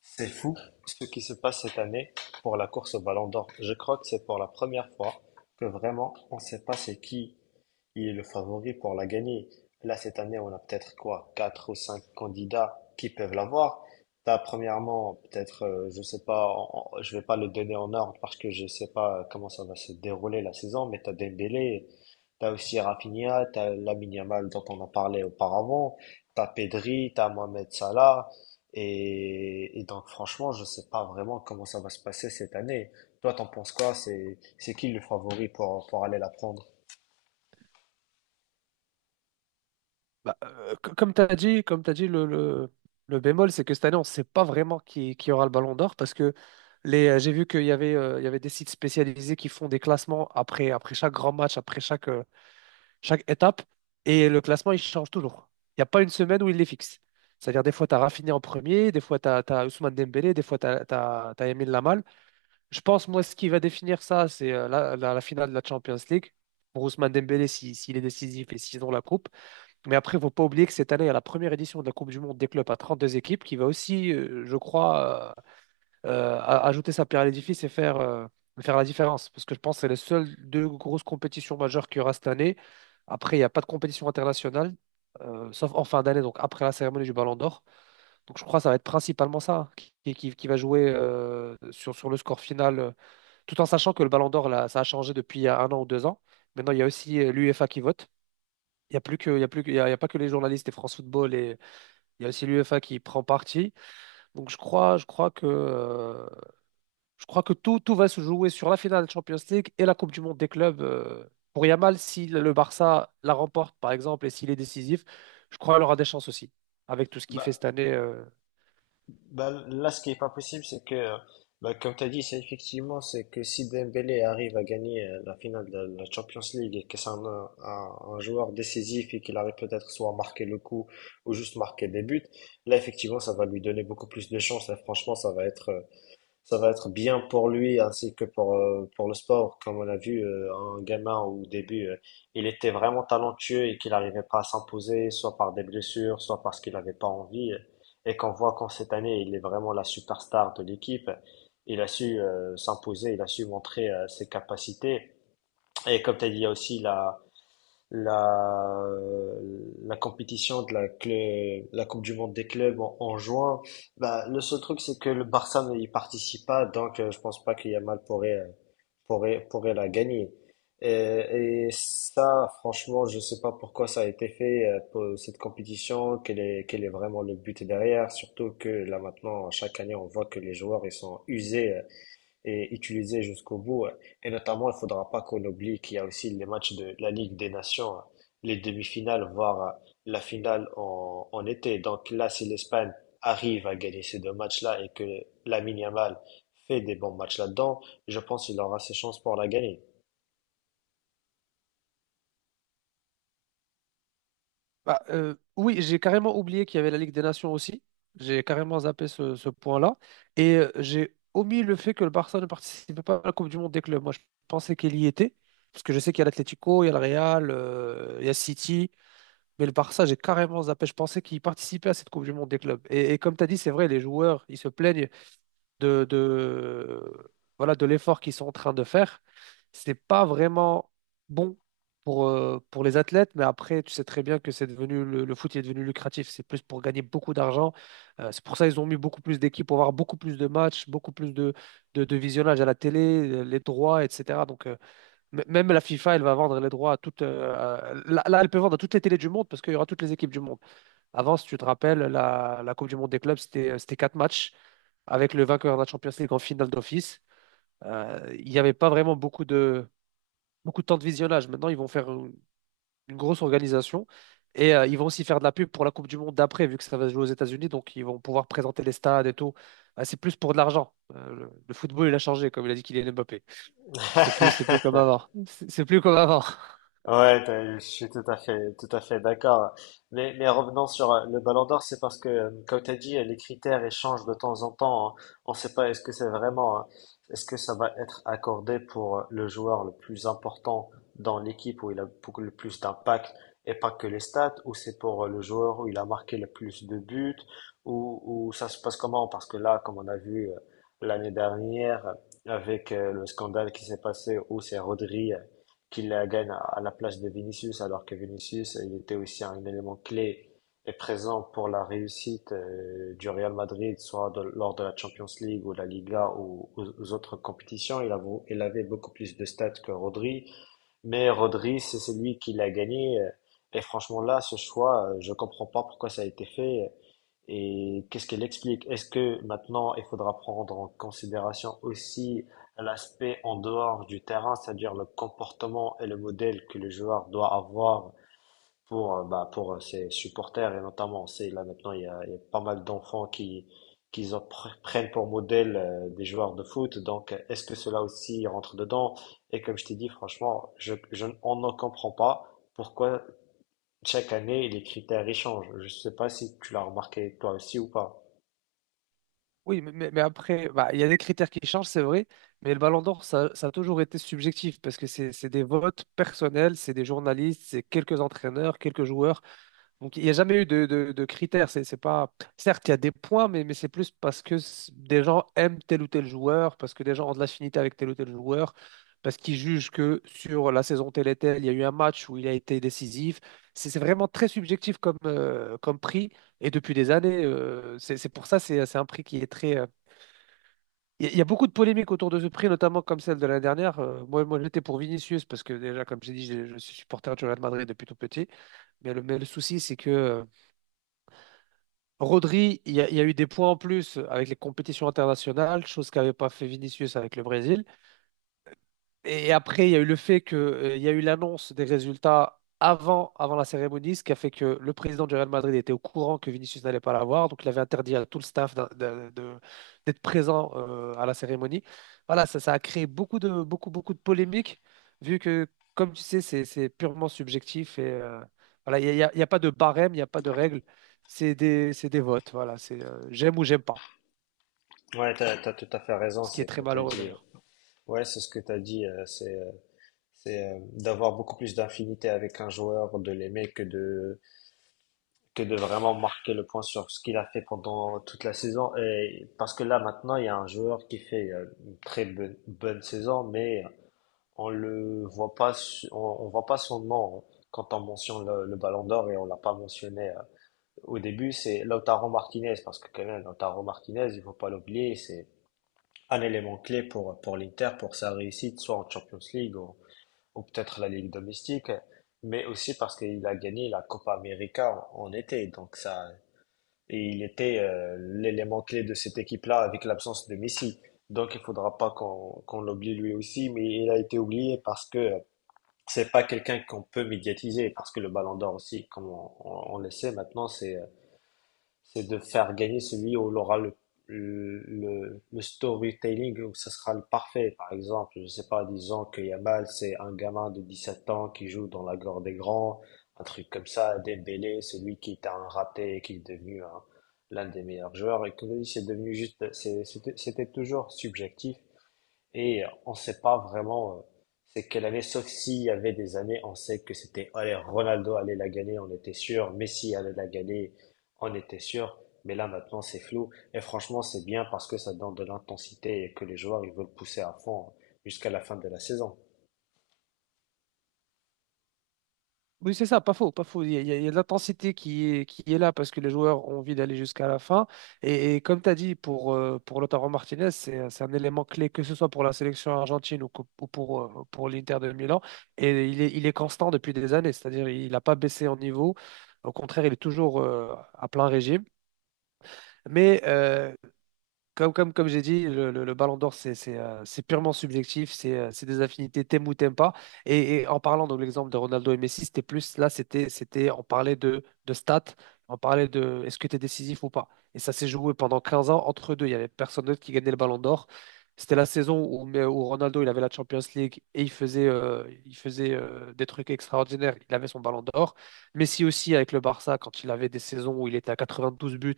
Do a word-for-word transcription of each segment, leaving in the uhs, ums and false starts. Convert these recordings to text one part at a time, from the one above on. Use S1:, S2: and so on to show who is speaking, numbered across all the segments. S1: C'est fou ce qui se passe cette année pour la course au Ballon d'Or. Je crois que c'est pour la première fois que vraiment on ne sait pas c'est qui est le favori pour la gagner. Là, cette année, on a peut-être quoi, quatre ou cinq candidats qui peuvent l'avoir. T'as premièrement, peut-être, euh, je sais pas, en- en- je vais pas le donner en ordre parce que je sais pas comment ça va se dérouler la saison, mais t'as Dembélé, t'as aussi Rafinha, t'as Lamine Yamal dont on a parlé auparavant, t'as Pedri, t'as Mohamed Salah, et, et donc, franchement, je sais pas vraiment comment ça va se passer cette année. Toi, t'en penses quoi? C'est, c'est qui le favori pour, pour aller la prendre?
S2: Bah, euh, co- comme tu as dit, comme t'as dit le, le, le bémol, c'est que cette année, on ne sait pas vraiment qui, qui aura le Ballon d'Or parce que les, euh, j'ai vu qu'il y avait, euh, il y avait des sites spécialisés qui font des classements après, après chaque grand match, après chaque, euh, chaque étape, et le classement, il change toujours. Il n'y a pas une semaine où il les fixe. C'est-à-dire, des fois, tu as Rafinha en premier, des fois, tu as, Ousmane Dembélé, des fois, tu as, Lamine Lamal. Je pense, moi, ce qui va définir ça, c'est euh, la, la, la finale de la Champions League. Pour Ousmane Dembélé, si- s'il est décisif et s'ils ont la coupe. Mais après, il ne faut pas oublier que cette année, il y a la première édition de la Coupe du Monde des clubs à trente-deux équipes qui va aussi, euh, je crois, euh, euh, a- ajouter sa pierre à l'édifice et faire, euh, faire la différence. Parce que je pense que c'est les seules deux grosses compétitions majeures qu'il y aura cette année. Après, il n'y a pas de compétition internationale, euh, sauf en fin d'année, donc après la cérémonie du Ballon d'Or. Donc je crois que ça va être principalement ça qui, qui- qui va jouer euh, sur, sur le score final, euh, tout en sachant que le Ballon d'Or, là, ça a changé depuis il y a un an ou deux ans. Maintenant, il y a aussi euh, l'UEFA qui vote. Il n'y a plus que, il y a plus que- il y a, il y a pas que les journalistes et France Football et il y a aussi l'UEFA qui prend parti. Donc je crois, je crois que, euh, je crois que tout, tout va se jouer sur la finale Champions League et la Coupe du Monde des clubs. euh. Pour Yamal, si le Barça la remporte par exemple et s'il est décisif, je crois qu'il aura des chances aussi avec tout ce qu'il
S1: Bah,
S2: fait cette année. euh,
S1: bah, là, ce qui est pas possible, c'est que, euh, bah, comme tu as dit, c'est effectivement, c'est que si Dembélé arrive à gagner euh, la finale de la Champions League et que c'est un, un, un joueur décisif et qu'il arrive peut-être soit à marquer le coup ou juste marquer des buts, là, effectivement, ça va lui donner beaucoup plus de chance et franchement, ça va être, euh, ça va être bien pour lui ainsi que pour, euh, pour le sport. Comme on a vu euh, un gamin au début, euh, il était vraiment talentueux et qu'il n'arrivait pas à s'imposer, soit par des blessures, soit parce qu'il n'avait pas envie. Et qu'on voit qu'en cette année, il est vraiment la superstar de l'équipe. Il a su euh, s'imposer, il a su montrer euh, ses capacités. Et comme tu as dit, il y a aussi la, la, la compétition de la, clé- la Coupe du Monde des clubs en, en juin. Bah, le seul truc, c'est que le Barça n'y participe pas, donc euh, je pense pas que Yamal pourrait, euh, pourrait, pourrait la gagner. Et, et ça, franchement, je sais pas pourquoi ça a été fait, euh, pour cette compétition, quel est, quel est vraiment le but derrière, surtout que là maintenant, chaque année, on voit que les joueurs, ils sont usés euh, et utiliser jusqu'au bout. euh, Et notamment, il faudra pas qu'on oublie qu'il y a aussi les matchs de la Ligue des Nations, euh, les demi-finales, voire euh, la finale en, en été. Donc là, si l'Espagne arrive à gagner ces deux matchs-là et que Lamine Yamal fait des bons matchs là-dedans, je pense qu'il aura ses chances pour la gagner.
S2: Bah, euh, oui, j'ai carrément oublié qu'il y avait la Ligue des Nations aussi. J'ai carrément zappé ce, ce point-là. Et euh, j'ai omis le fait que le Barça ne participait pas à la Coupe du Monde des clubs. Moi, je pensais qu'il y était. Parce que je sais qu'il y a l'Atlético, il y a le Real, euh, il y a City. Mais le Barça, j'ai carrément zappé. Je pensais qu'il participait à cette Coupe du Monde des clubs. Et, et comme tu as dit, c'est vrai, les joueurs, ils se plaignent de, de- voilà, de l'effort qu'ils sont en train de faire, c'est pas vraiment bon pour, euh, pour les athlètes, mais après, tu sais très bien que c'est devenu le, le foot est devenu lucratif, c'est plus pour gagner beaucoup d'argent. Euh, c'est pour ça qu'ils ont mis beaucoup plus d'équipes pour avoir beaucoup plus de matchs, beaucoup plus de, de, de visionnage à la télé, euh, les droits, et cetera. Donc, euh, m- même la FIFA, elle va vendre les droits à toutes. Euh, là, là, elle peut vendre à toutes les télés du monde parce qu'il y aura toutes les équipes du monde. Avant, si tu te rappelles, la, la Coupe du Monde des clubs, c'était euh, c'était quatre matchs avec le vainqueur de la Champions League en finale d'office. Euh, il n'y avait pas vraiment beaucoup de, beaucoup de temps de visionnage. Maintenant, ils vont faire une, une grosse organisation et euh, ils vont aussi faire de la pub pour la Coupe du Monde d'après, vu que ça va se jouer aux États-Unis. Donc, ils vont pouvoir présenter les stades et tout. Euh, c'est plus pour de l'argent. Euh, le, le football, il a changé, comme il a dit Kylian Mbappé. C'est plus, c'est plus comme avant. C'est c'est plus comme avant.
S1: Ouais, t'as- je suis tout à fait, tout à fait d'accord. Mais, mais revenons sur euh, le Ballon d'Or, c'est parce que, euh, comme tu as dit, euh, les critères échangent de temps en temps, hein. On ne sait pas est-ce que c'est vraiment, euh, est-ce que ça va être accordé pour euh, le joueur le plus important dans l'équipe où il a beaucoup le plus d'impact et pas que les stats, ou c'est pour euh, le joueur où il a marqué le plus de buts, ou, ou ça se passe comment? Parce que là, comme on a vu euh, l'année dernière euh, avec euh, le scandale qui s'est passé où c'est Rodri euh, qu'il la gagne à à la place de Vinicius, alors que Vinicius, euh, il était aussi un élément clé et présent pour la réussite euh, du Real Madrid, soit de- lors de la Champions League ou la Liga ou aux, aux autres compétitions. Il, a- il avait beaucoup plus de stats que Rodri. Mais Rodri, c'est c'est lui qui l'a gagné. euh, Et franchement, là, ce choix, euh, je comprends pas pourquoi ça a été fait. euh, Et qu'est-ce qu'elle explique? Est-ce que maintenant, il faudra prendre en considération aussi l'aspect en dehors du terrain, c'est-à-dire le comportement et le modèle que le joueur doit avoir pour, euh, bah, pour euh, ses supporters et notamment, on sait, là maintenant, il y a, il y a pas mal d'enfants qui, qui en pr- prennent pour modèle euh, des joueurs de foot. Donc, euh, est-ce que cela aussi rentre dedans? Et comme je t'ai dit, franchement, je, je, n- on ne comprend pas pourquoi chaque année les critères ils changent. Je ne sais pas si tu l'as remarqué toi aussi ou pas.
S2: Oui, mais, mais- mais après, bah, il y a des critères qui changent, c'est vrai. Mais le Ballon d'Or, ça, ça a toujours été subjectif parce que c'est c'est des votes personnels, c'est des journalistes, c'est quelques entraîneurs, quelques joueurs. Donc, il n'y a jamais eu de, de, de critères. C'est, c'est pas. Certes, il y a des points, mais, mais c'est plus parce que c- des gens aiment tel ou tel joueur, parce que des gens ont de l'affinité avec tel ou tel joueur, parce qu'ils jugent que sur la saison telle et telle, il y a eu un match où il a été décisif. C'est c'est vraiment très subjectif comme, euh, comme prix, et depuis des années, euh, c'est c'est pour ça, c'est c'est un prix qui est très... euh, Il y, a il y a beaucoup de polémiques autour de ce prix, notamment comme celle de l'année dernière. Euh, moi, moi j'étais pour Vinicius, parce que déjà, comme j'ai dit, je, je suis supporter du Real Madrid depuis tout petit. Mais le, mais le souci, c'est que... euh, Rodri, il y, a il y a eu des points en plus avec les compétitions internationales, chose qu'avait pas fait Vinicius avec le Brésil. Et après, il y a eu le fait que, euh, il y a eu l'annonce des résultats avant, avant la cérémonie, ce qui a fait que le président du Real Madrid était au courant que Vinicius n'allait pas l'avoir. Donc, il avait interdit à tout le staff d'in- de- de- d'être présent euh, à la cérémonie. Voilà, ça, ça a créé beaucoup de, beaucoup, beaucoup de polémiques, vu que, comme tu sais, c'est, c'est purement subjectif. Et euh, voilà, il n'y a, il y a- il y a pas de barème, il n'y a pas de règle. C'est des, c'est des votes. Voilà, c'est euh, j'aime ou j'aime pas,
S1: Ouais, t'as, t'as tout à fait raison,
S2: ce qui est
S1: c'est
S2: très
S1: comme t'as
S2: malheureux
S1: dit. euh,
S2: d'ailleurs.
S1: Ouais, c'est ce que t'as dit, euh, c'est, euh, c'est euh, d'avoir beaucoup plus d'infinité avec un joueur, de l'aimer que de que de vraiment marquer le point sur ce qu'il a fait pendant toute la saison. Et parce que là, maintenant, il y a un joueur qui fait euh, une très bonne, bonne saison, mais on le voit pas, su- on, on voit pas son nom quand on mentionne le, le Ballon d'Or et on l'a pas mentionné euh, au début. C'est Lautaro Martinez parce que quand même, Lautaro Martinez, il faut pas l'oublier, c'est un élément clé pour pour l'Inter pour sa réussite, soit en Champions League ou, ou peut-être la Ligue domestique mais aussi parce qu'il a gagné la Copa América en, en été. Donc ça, et il était euh, l'élément clé de cette équipe-là avec l'absence de Messi. Donc il faudra pas qu'on qu'on l'oublie lui aussi, mais il a été oublié parce que euh, c'est pas quelqu'un qu'on peut médiatiser, parce que le Ballon d'Or aussi, comme on, on- on le sait maintenant, c'est euh, c'est de faire gagner celui où il aura le, le, le le storytelling, où ça sera le parfait. Par exemple, je sais pas, disons que Yamal, c'est un gamin de dix sept ans qui joue dans la gore des grands, un truc comme ça, Dembélé, celui qui était un raté et qui est devenu un- l'un des meilleurs joueurs. Et que lui, c'est devenu juste, c'est- c'était c'était toujours subjectif. Et euh, on ne sait pas vraiment euh, c'est quelle année, sauf s'il y avait des années, on sait que c'était, allez, Ronaldo allait la gagner, on était sûr, Messi allait la gagner, on était sûr, mais là maintenant c'est flou, et franchement c'est bien parce que ça donne de l'intensité et que les joueurs ils veulent pousser à fond jusqu'à la fin de la saison.
S2: Oui, c'est ça, pas faux, pas faux. Il y a, il y a- il y a de l'intensité qui est, qui est là parce que les joueurs ont envie d'aller jusqu'à la fin. Et, et comme tu as dit, pour, euh, pour Lautaro Martinez, c'est, c'est un élément clé, que ce soit pour la sélection argentine ou, co- ou pour, euh, pour l'Inter de Milan. Et il est, il est constant depuis des années, c'est-à-dire il n'a pas baissé en niveau. Au contraire, il est toujours euh, à plein régime. Mais euh, comme, comme, comme j'ai dit, le, le- le Ballon d'Or, c'est c'est, euh, c'est purement subjectif, c'est euh, c'est des affinités, t'aimes ou t'aimes pas. Et, et en parlant de l'exemple de Ronaldo et Messi, c'était plus, là, c'était, c'était, on parlait de, de stats, on parlait de est-ce que tu es décisif ou pas. Et ça s'est joué pendant quinze ans entre deux. Il n'y avait personne d'autre qui gagnait le Ballon d'Or. C'était la saison où, mais où Ronaldo, il avait la Champions League et il faisait, euh, il faisait euh, des trucs extraordinaires. Il avait son Ballon d'Or. Messi aussi avec le Barça, quand il avait des saisons où il était à quatre-vingt-douze buts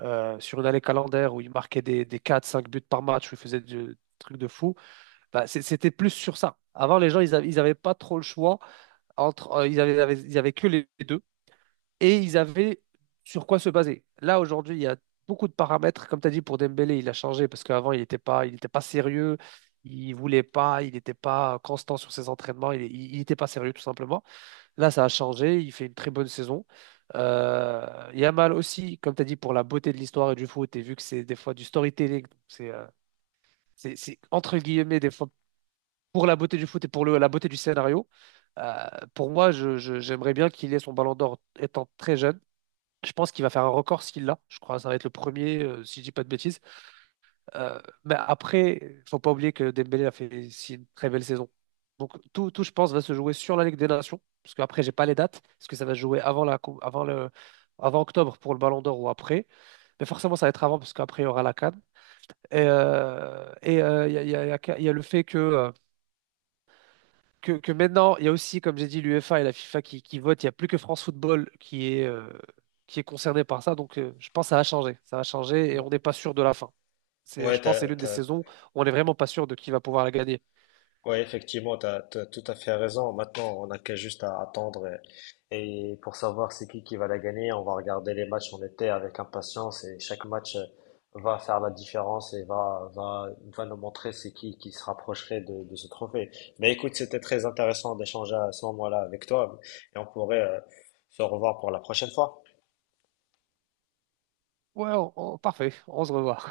S2: euh, sur une année calendaire où il marquait des, des quatre cinq buts par match, où il faisait du- des trucs de fou, bah, c'est- c'était plus sur ça. Avant, les gens, ils avaient, ils avaient pas trop le choix entre, euh, ils avaient, ils avaient, ils avaient que les deux et ils avaient sur quoi se baser. Là, aujourd'hui, il y a beaucoup de paramètres. Comme tu as dit, pour Dembélé, il a changé parce qu'avant, il n'était pas, il était pas sérieux, il voulait pas, il n'était pas constant sur ses entraînements, il n'était pas sérieux, tout simplement. Là, ça a changé. Il fait une très bonne saison. Euh, Yamal aussi, comme tu as dit, pour la beauté de l'histoire et du foot, et vu que c'est des fois du storytelling, donc c'est euh, c'est- c'est entre guillemets des fois pour la beauté du foot et pour le- la beauté du scénario. euh, pour moi, je- je- j'aimerais bien qu'il ait son Ballon d'Or étant très jeune. Je pense qu'il va faire un record s'il l'a. Je crois que ça va être le premier, euh, si je dis pas de bêtises. Euh, mais après, faut pas oublier que Dembélé a fait si une très belle saison. Donc tout, tout, je pense, va se jouer sur la Ligue des Nations, parce qu'après, j'ai pas les dates, parce que ça va se jouer avant la, cou- avant le, avant octobre pour le Ballon d'Or ou après. Mais forcément, ça va être avant, parce qu'après, il y aura la CAN. Et euh, et euh, il y a, il y a- il y a- il y a le fait que, euh, que, que maintenant, il y a aussi, comme j'ai dit, l'UEFA et la FIFA qui, qui votent. Il n'y a plus que France Football qui est, euh, qui est concerné par ça. Donc, euh, je pense que ça va changer. Ça va changer et on n'est pas sûr de la fin. C'est,
S1: Ouais,
S2: je pense que c'est
S1: t'as,
S2: l'une des
S1: t'as,
S2: saisons où on n'est vraiment pas sûr de qui va pouvoir la gagner.
S1: Ouais, effectivement, tu as, tout à fait raison. Maintenant, on n'a qu'à juste à attendre et, et pour savoir c'est qui qui va la gagner, on va regarder les matchs en été avec impatience et chaque match euh, va faire la différence et va, va, va nous montrer c'est qui qui se rapprocherait de, de ce trophée. Mais écoute, c'était très intéressant d'échanger à ce moment-là avec toi et on pourrait euh, se revoir pour la prochaine fois.
S2: Ouais, on- on- parfait, on se revoit.